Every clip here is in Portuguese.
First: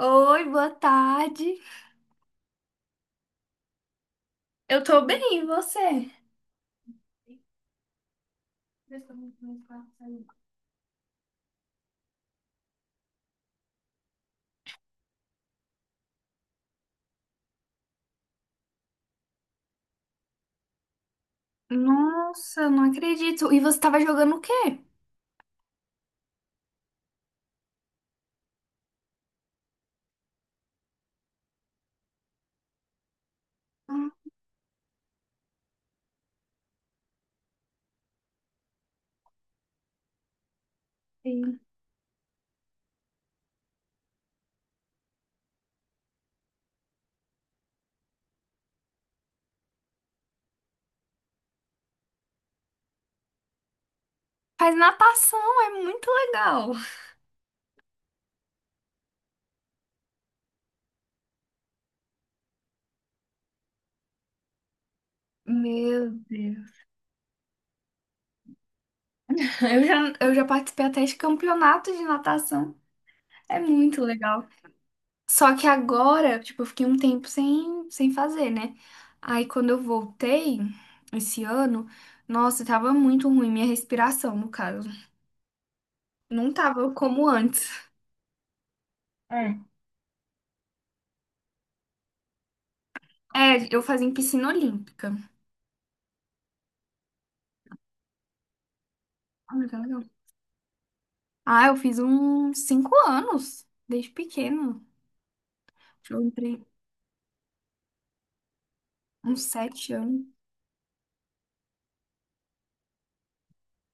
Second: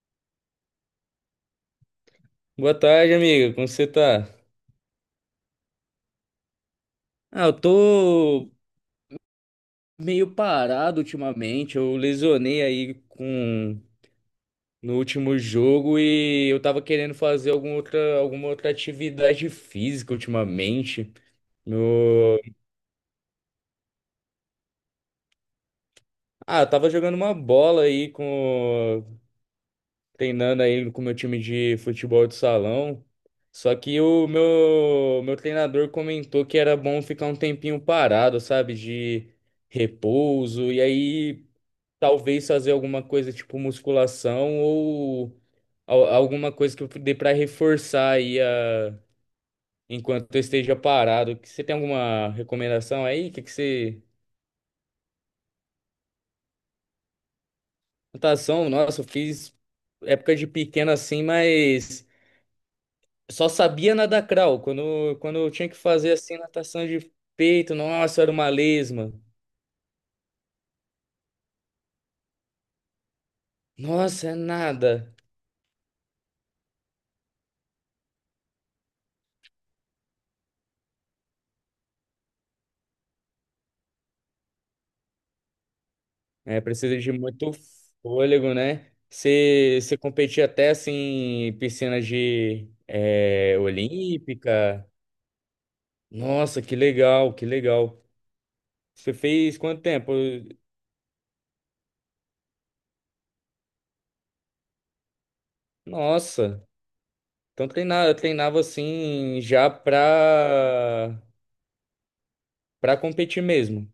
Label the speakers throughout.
Speaker 1: Oi, boa tarde.
Speaker 2: Boa tarde, amiga. Como você tá?
Speaker 1: Eu tô bem, e você?
Speaker 2: Ah, eu tô meio parado ultimamente. Eu lesionei aí com no último jogo e eu tava querendo fazer alguma outra atividade física ultimamente. No...
Speaker 1: Nossa, eu não acredito. E você tava jogando o quê?
Speaker 2: Ah, eu tava jogando uma bola aí com treinando aí com o meu time de futebol de salão. Só que o
Speaker 1: Ah,
Speaker 2: meu meu treinador comentou que era bom ficar um tempinho parado, sabe, de repouso. E aí
Speaker 1: sim.
Speaker 2: talvez fazer alguma coisa tipo musculação ou alguma coisa que eu dê pra reforçar aí enquanto eu esteja parado. Você tem alguma recomendação aí? Que você?
Speaker 1: Faz natação, é muito legal.
Speaker 2: Natação, nossa, eu fiz época de pequeno assim, mas só sabia nadar crawl. Quando eu tinha que
Speaker 1: Meu
Speaker 2: fazer assim
Speaker 1: Deus.
Speaker 2: natação de peito, nossa, era uma lesma.
Speaker 1: Eu já participei até de campeonato de natação. É muito
Speaker 2: Nossa, é
Speaker 1: legal.
Speaker 2: nada.
Speaker 1: Só que agora, tipo, eu fiquei um tempo sem fazer, né? Aí quando eu voltei esse ano, nossa, tava muito ruim minha respiração, no caso. Não
Speaker 2: É,
Speaker 1: tava
Speaker 2: precisa de
Speaker 1: como
Speaker 2: muito
Speaker 1: antes.
Speaker 2: fôlego, né?
Speaker 1: É,
Speaker 2: Você competia até assim em piscina de
Speaker 1: Eu fazia em piscina
Speaker 2: olímpica.
Speaker 1: olímpica.
Speaker 2: Nossa, que legal, que legal. Você
Speaker 1: Ah,
Speaker 2: fez
Speaker 1: que
Speaker 2: quanto
Speaker 1: legal.
Speaker 2: tempo?
Speaker 1: Ah, eu fiz uns 5 anos, desde pequeno. Eu entrei
Speaker 2: Nossa, então treinava assim
Speaker 1: uns
Speaker 2: já
Speaker 1: 7 anos.
Speaker 2: pra para competir mesmo.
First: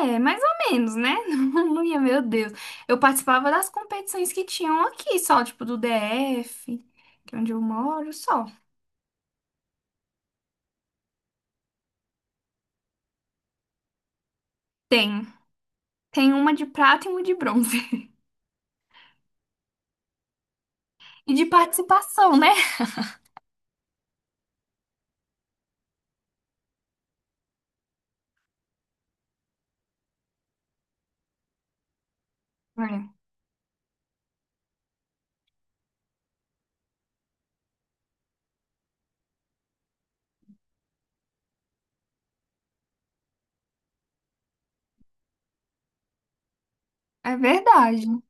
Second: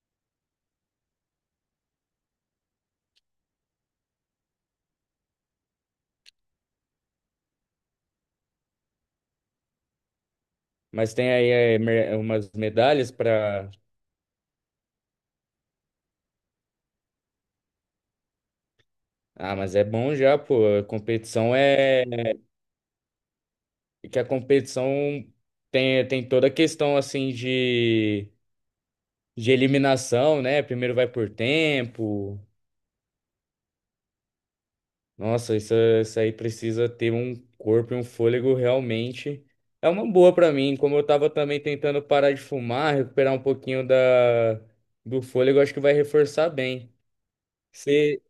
Speaker 1: É, mais ou menos, né? Não ia, meu Deus. Eu participava das competições que tinham aqui, só, tipo, do DF, que é onde eu moro, só.
Speaker 2: Mas tem aí umas medalhas pra.
Speaker 1: Tem. Tem uma de prata e uma de bronze.
Speaker 2: Ah, mas é bom já, pô. A
Speaker 1: E de
Speaker 2: competição é
Speaker 1: participação, né?
Speaker 2: que a competição tem toda a questão assim de eliminação, né? Primeiro vai por tempo.
Speaker 1: É,
Speaker 2: Nossa, isso aí precisa ter um corpo e um fôlego realmente. É uma boa pra mim. Como eu tava também tentando parar de fumar, recuperar um pouquinho do fôlego, acho que vai reforçar bem.
Speaker 1: é verdade.
Speaker 2: Você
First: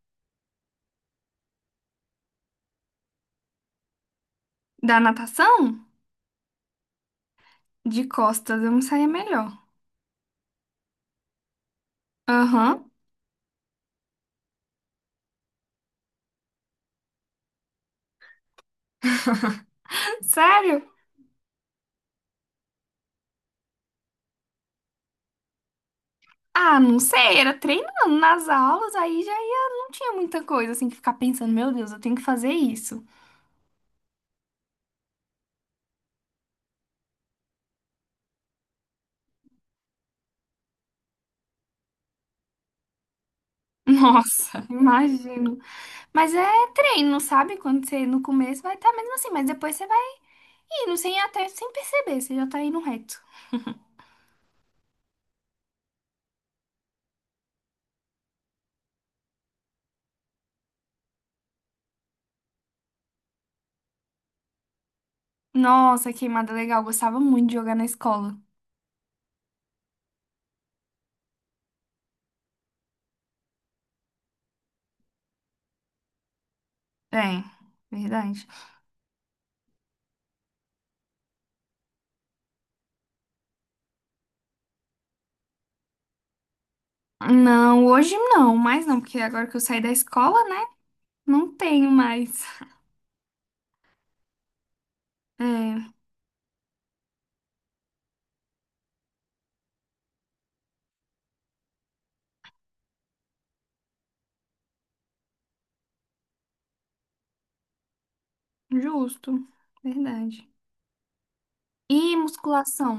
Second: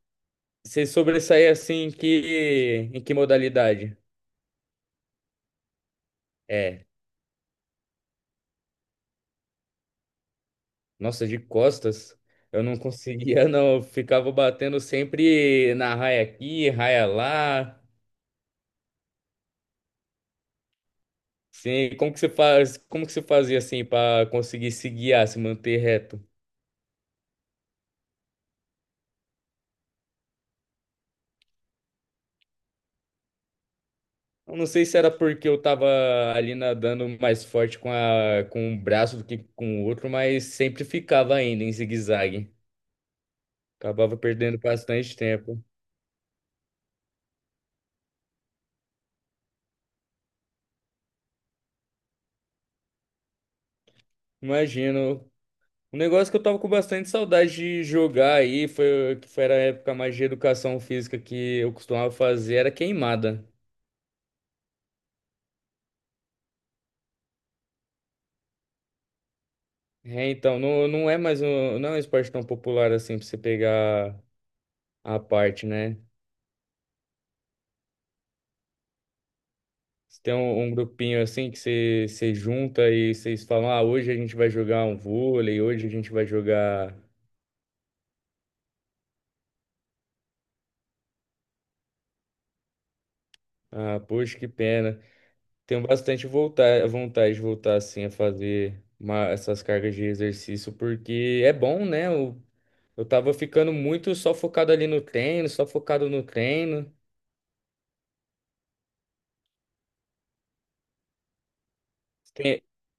Speaker 2: você sobressair assim em que modalidade?
Speaker 1: Da natação,
Speaker 2: É,
Speaker 1: de costas, eu me saía melhor.
Speaker 2: nossa, de costas. Eu não
Speaker 1: Aham.
Speaker 2: conseguia, não. Eu ficava batendo sempre na raia aqui, raia lá.
Speaker 1: Sério?
Speaker 2: Sim, como que você fazia assim para conseguir se guiar, se manter reto?
Speaker 1: Ah, não sei, era treinando nas aulas, aí já ia, não tinha muita coisa assim que ficar pensando, meu Deus, eu tenho que fazer isso.
Speaker 2: Eu não sei se era porque eu tava ali nadando mais forte com um braço do que com o outro, mas sempre ficava ainda em zigue-zague. Acabava perdendo
Speaker 1: Nossa,
Speaker 2: bastante
Speaker 1: imagino.
Speaker 2: tempo.
Speaker 1: Mas é treino, sabe? Quando você no começo vai estar mesmo assim, mas depois você vai indo sem até sem perceber, você já tá indo reto.
Speaker 2: Imagino. Um negócio que eu tava com bastante saudade de jogar aí, foi a época mais de educação física que eu costumava fazer, era queimada.
Speaker 1: Nossa, queimada legal, gostava muito de jogar na escola.
Speaker 2: É, então, não, não é mais um, não é um esporte tão popular assim pra você pegar a parte, né?
Speaker 1: É, verdade.
Speaker 2: Você tem um grupinho assim que você junta e vocês falam, ah, hoje a gente vai jogar um vôlei, hoje a gente vai jogar.
Speaker 1: Não, hoje não, mas não, porque agora que eu saí da escola, né? Não tenho mais.
Speaker 2: Ah, poxa, que pena. Tenho
Speaker 1: É,
Speaker 2: bastante vontade de voltar assim a fazer essas cargas de exercício, porque é bom, né? Eu tava ficando muito só focado ali no treino, só focado no treino.
Speaker 1: justo, verdade. E musculação?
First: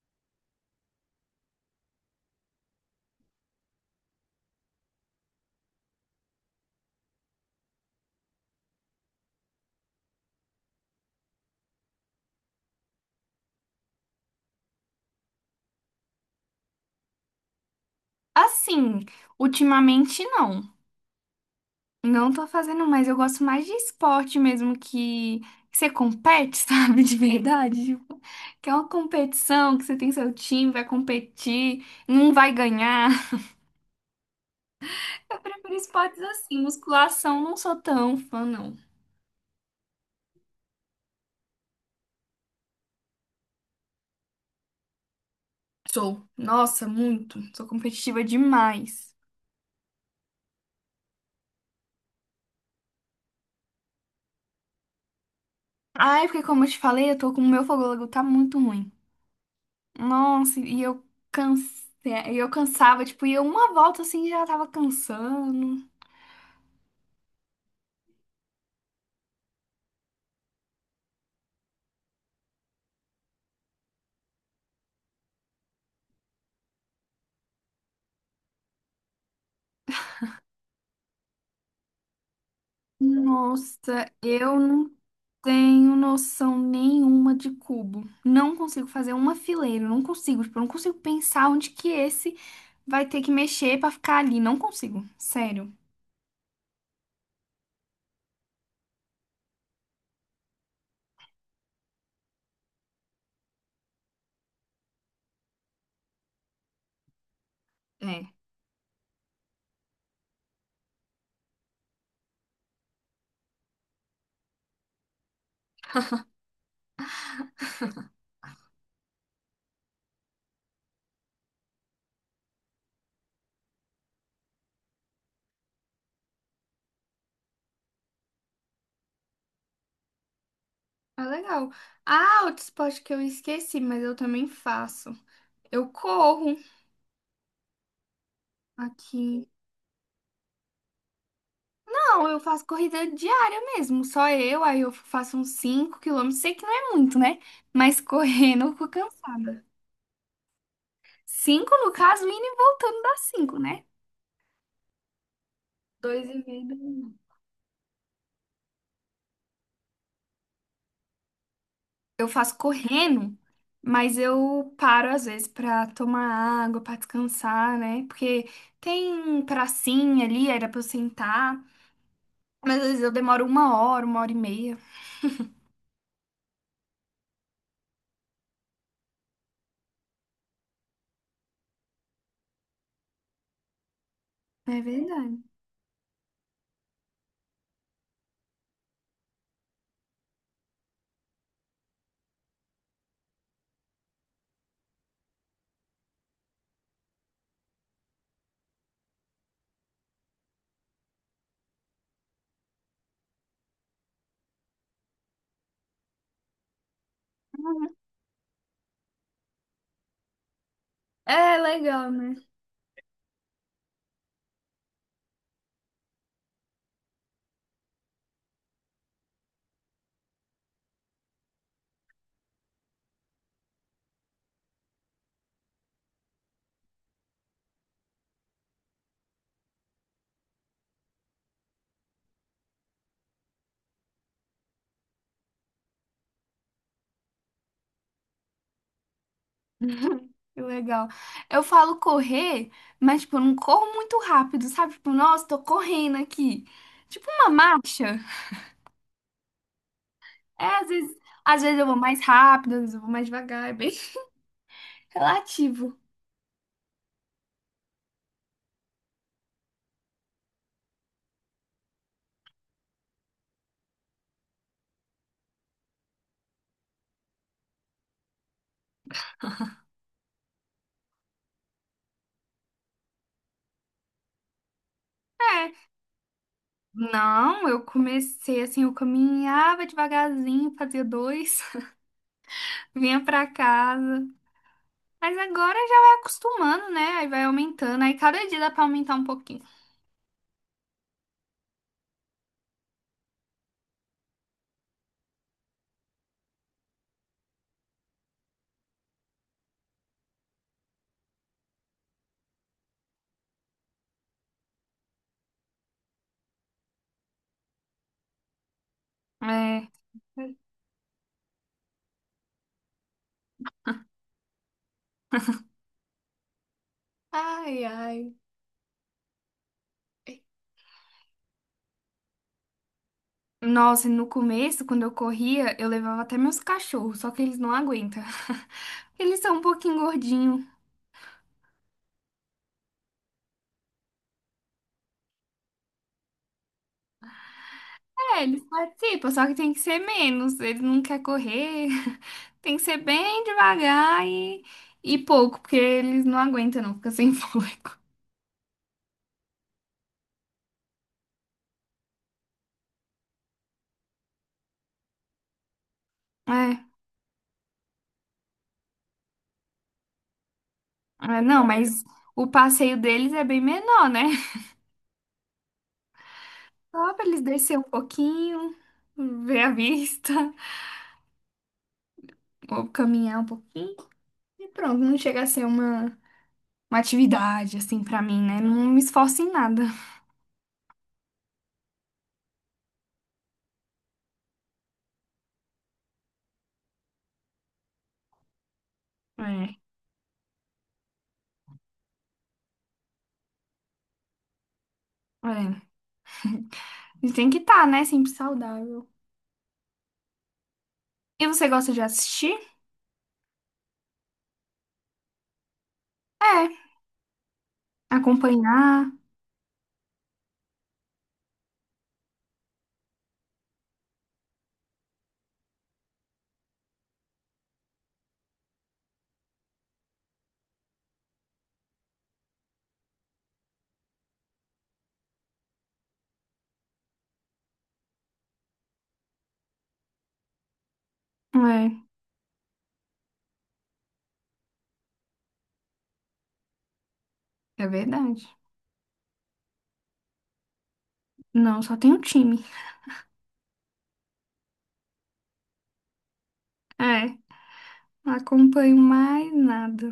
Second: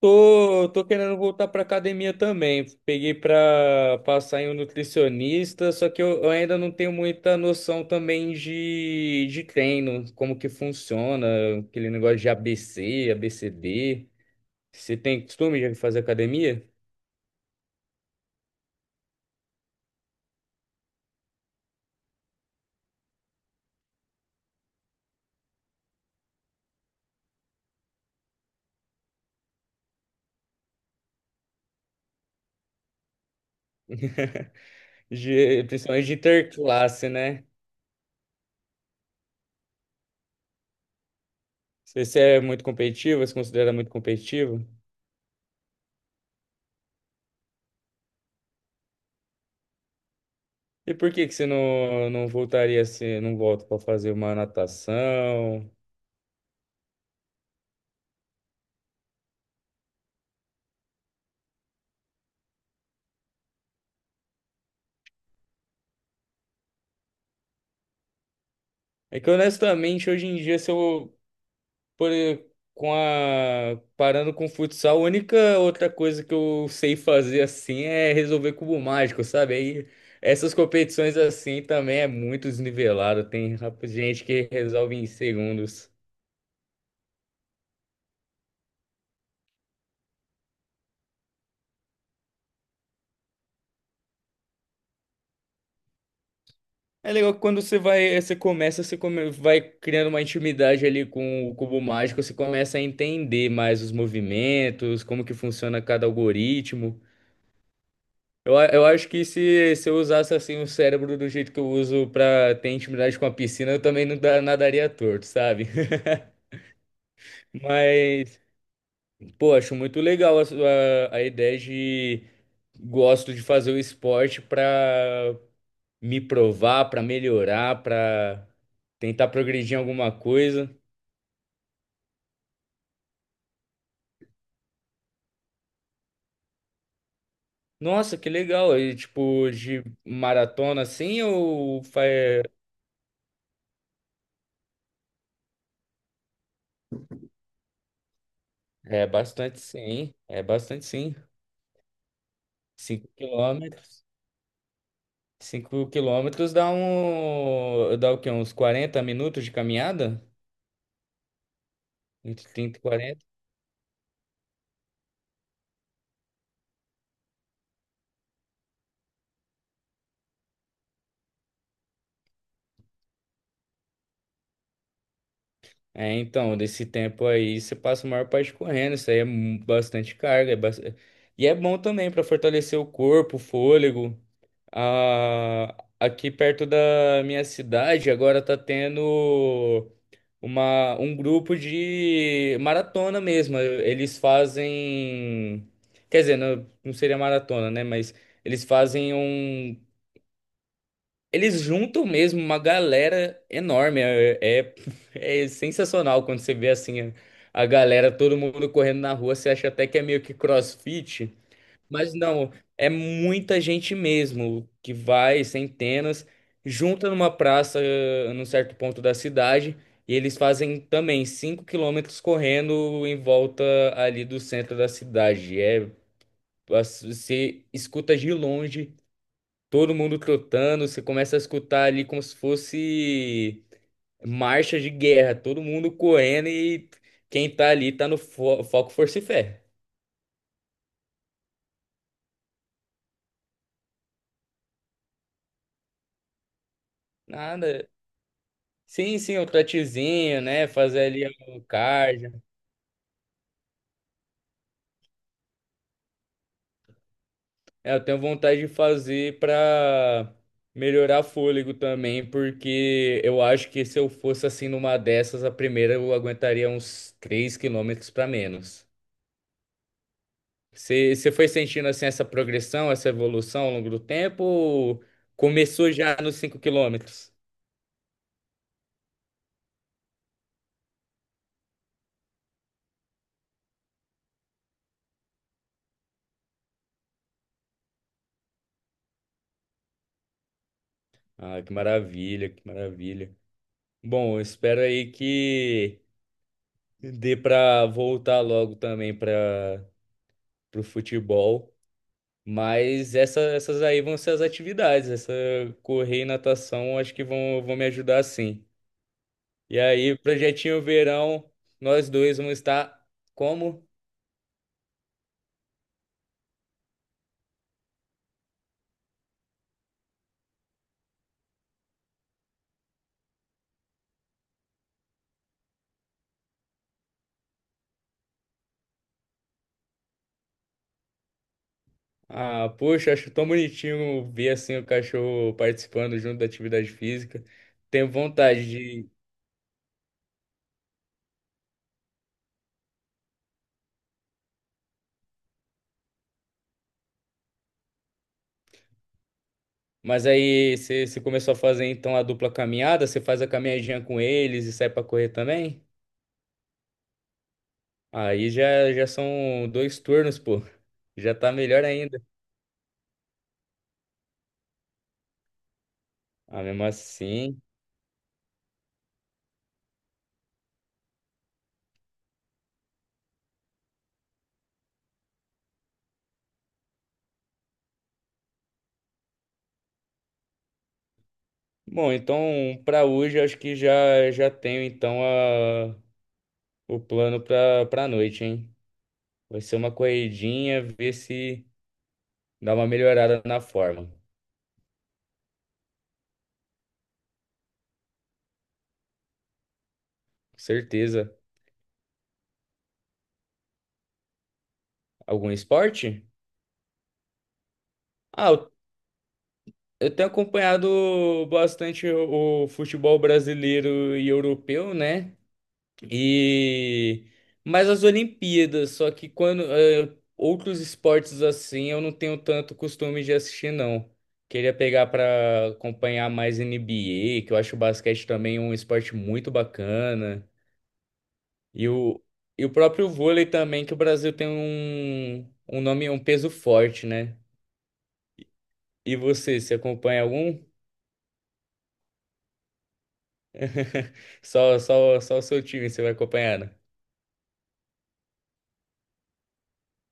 Speaker 2: Tô querendo voltar pra academia também. Peguei pra passar em um nutricionista, só que eu ainda não tenho muita noção também de treino, como que funciona, aquele negócio de ABC. D Você tem costume de fazer academia?
Speaker 1: Assim, ultimamente não. Não tô fazendo mais. Eu gosto mais de esporte mesmo que você compete, sabe? De verdade. Tipo, que é uma competição, que você tem seu time, vai competir, não vai ganhar. Eu
Speaker 2: De,
Speaker 1: prefiro
Speaker 2: principalmente de
Speaker 1: esportes assim.
Speaker 2: interclasse,
Speaker 1: Musculação,
Speaker 2: né?
Speaker 1: não sou tão fã, não.
Speaker 2: Você é muito competitivo, você se considera muito competitivo?
Speaker 1: Sou. Nossa, muito. Sou competitiva demais.
Speaker 2: E por que que você não, não voltaria assim, não volta pra fazer uma natação?
Speaker 1: Ai, porque como eu te falei, eu tô com o meu fôlego tá muito ruim. Nossa, e eu e eu cansava, tipo, ia uma volta assim e já tava cansando.
Speaker 2: É que honestamente, hoje em dia, se eu por, com a, parando com o futsal, a única outra coisa que eu sei fazer assim é resolver cubo mágico, sabe? Aí essas competições assim também é muito desnivelado. Tem
Speaker 1: Nossa,
Speaker 2: gente que
Speaker 1: eu não
Speaker 2: resolve em segundos.
Speaker 1: tenho noção nenhuma de cubo. Não consigo fazer uma fileira, não consigo, tipo, eu não consigo pensar onde que esse vai ter que mexer pra ficar ali, não consigo, sério.
Speaker 2: É legal que quando você vai, você começa, você come- vai criando uma intimidade ali com o cubo mágico, você começa a entender mais os movimentos, como que funciona cada algoritmo. Eu acho que se eu usasse assim o cérebro do jeito que eu uso pra ter intimidade com a piscina, eu também não nadaria torto, sabe? Mas, pô, acho muito legal a ideia de gosto de fazer o esporte pra me provar, pra melhorar, pra tentar progredir em alguma coisa.
Speaker 1: Ah, legal. Ah, outro esporte que eu esqueci, mas eu também faço. Eu corro
Speaker 2: Nossa, que legal! E,
Speaker 1: aqui.
Speaker 2: tipo, de maratona assim ou
Speaker 1: Não, eu faço corrida diária mesmo, só eu, aí eu faço uns 5 quilômetros, sei que não é muito, né? Mas correndo eu fico
Speaker 2: É bastante
Speaker 1: cansada.
Speaker 2: sim, é bastante sim.
Speaker 1: 5 no caso, indo e voltando
Speaker 2: cinco
Speaker 1: dá 5, né?
Speaker 2: quilômetros
Speaker 1: 2 e meio.
Speaker 2: dá
Speaker 1: Dá um.
Speaker 2: um. Dá o quê? Uns 40 minutos de caminhada?
Speaker 1: Eu
Speaker 2: Entre
Speaker 1: faço
Speaker 2: 30 e 40.
Speaker 1: correndo, mas eu paro às vezes pra tomar água, pra descansar, né? Porque tem pracinha ali, era pra eu sentar, mas às vezes eu demoro uma hora e meia.
Speaker 2: É, então, desse tempo aí você passa a maior parte correndo. Isso aí é bastante carga. E é bom também para fortalecer o corpo, o fôlego.
Speaker 1: É verdade.
Speaker 2: Ah, aqui perto da minha cidade agora tá tendo um grupo de maratona mesmo. Eles fazem. Quer dizer, não, não seria maratona, né? Mas. Eles fazem um Eles juntam mesmo uma galera enorme. É sensacional quando você vê assim a
Speaker 1: Uhum.
Speaker 2: galera, todo mundo correndo na rua. Você acha até que é meio que CrossFit,
Speaker 1: É legal.
Speaker 2: mas não, é muita gente mesmo que vai, centenas, junta numa praça num certo ponto da cidade e eles fazem também 5 km correndo em volta ali do centro da cidade. É, você escuta de longe. Todo mundo trotando, você começa a escutar ali como se fosse marcha de guerra, todo mundo correndo e quem tá ali tá no foco, força e fé.
Speaker 1: Que legal. Eu falo correr, mas, tipo, eu não corro muito rápido, sabe? Tipo, nossa, tô correndo aqui. Tipo uma
Speaker 2: Nada.
Speaker 1: marcha.
Speaker 2: Sim, sim, o trotezinho,
Speaker 1: É,
Speaker 2: né?
Speaker 1: às
Speaker 2: Fazer
Speaker 1: vezes,
Speaker 2: ali
Speaker 1: às
Speaker 2: o
Speaker 1: vezes eu vou mais
Speaker 2: cardio.
Speaker 1: rápido, às vezes eu vou mais devagar, é bem relativo.
Speaker 2: É, eu tenho vontade de fazer pra melhorar fôlego também, porque eu acho que se eu fosse assim numa dessas, a primeira eu aguentaria uns 3 km pra menos. Você foi sentindo assim essa progressão, essa evolução ao longo do tempo? Ou
Speaker 1: É.
Speaker 2: começou já nos 5 km?
Speaker 1: Não, eu comecei assim, eu caminhava devagarzinho, fazia dois, vinha pra casa. Mas agora já vai acostumando, né? Aí vai aumentando, aí cada dia dá pra aumentar um pouquinho.
Speaker 2: Ah, que maravilha, que maravilha. Bom, eu espero aí que dê para voltar logo também para o futebol. Mas essas aí vão ser as atividades. Essa correr e natação acho que vão me ajudar sim. E
Speaker 1: É.
Speaker 2: aí, projetinho verão, nós dois vamos estar como?
Speaker 1: Ai, ai. Nossa, no começo, quando eu corria, eu levava até meus cachorros, só que eles não aguentam. Eles são um pouquinho gordinhos.
Speaker 2: Ah, poxa, acho tão bonitinho ver assim o cachorro participando junto da atividade física. Tenho
Speaker 1: É, eles
Speaker 2: vontade de.
Speaker 1: participam, só que tem que ser menos. Eles não querem correr. Tem que ser bem devagar e pouco, porque eles não aguentam, não, fica sem fôlego.
Speaker 2: Mas aí você começou a fazer então a dupla caminhada, você faz a caminhadinha com eles e sai pra correr também?
Speaker 1: É,
Speaker 2: Aí já são dois turnos, pô. Já tá
Speaker 1: não,
Speaker 2: melhor
Speaker 1: mas
Speaker 2: ainda.
Speaker 1: o passeio deles é bem menor, né?
Speaker 2: Ah, mesmo
Speaker 1: Só pra eles
Speaker 2: assim.
Speaker 1: descer um pouquinho, ver a vista, ou caminhar um pouquinho. E pronto, não chega a ser uma. Uma atividade, assim, pra mim, né? Não me esforço em nada.
Speaker 2: Bom, então pra hoje eu acho que já já tenho então o plano pra noite, hein? Vai ser
Speaker 1: É,
Speaker 2: uma corridinha, ver se dá uma melhorada na forma.
Speaker 1: é. A tem que estar, né? Sempre saudável.
Speaker 2: Certeza.
Speaker 1: E você gosta de assistir?
Speaker 2: Algum esporte?
Speaker 1: É.
Speaker 2: Ah, eu,
Speaker 1: Acompanhar?
Speaker 2: eu tenho acompanhado bastante o futebol brasileiro e europeu, né? E mais as Olimpíadas, só que outros esportes assim, eu não tenho tanto costume de assistir, não. Queria pegar para acompanhar mais NBA, que eu acho o basquete também um esporte muito bacana. E
Speaker 1: É.
Speaker 2: o, e o próprio vôlei também, que o Brasil tem um nome, um peso forte, né?
Speaker 1: É verdade.
Speaker 2: E você acompanha algum?
Speaker 1: Não, só tem um time.
Speaker 2: Só o seu time você vai acompanhando.
Speaker 1: É. Não acompanho mais nada.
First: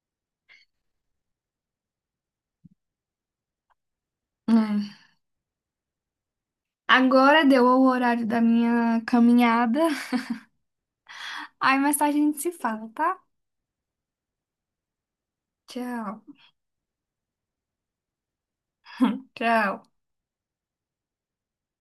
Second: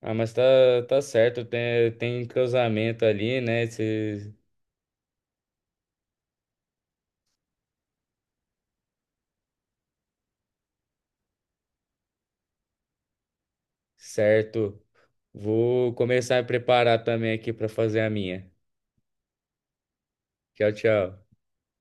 Speaker 2: Ah, mas tá certo, tem entrosamento ali, né?
Speaker 1: É. Agora deu o horário da minha caminhada. Aí mais tarde a gente se fala, tá?
Speaker 2: Certo. Vou
Speaker 1: Tchau.
Speaker 2: começar a preparar também aqui para fazer a minha.
Speaker 1: Tchau.
Speaker 2: Tchau, tchau.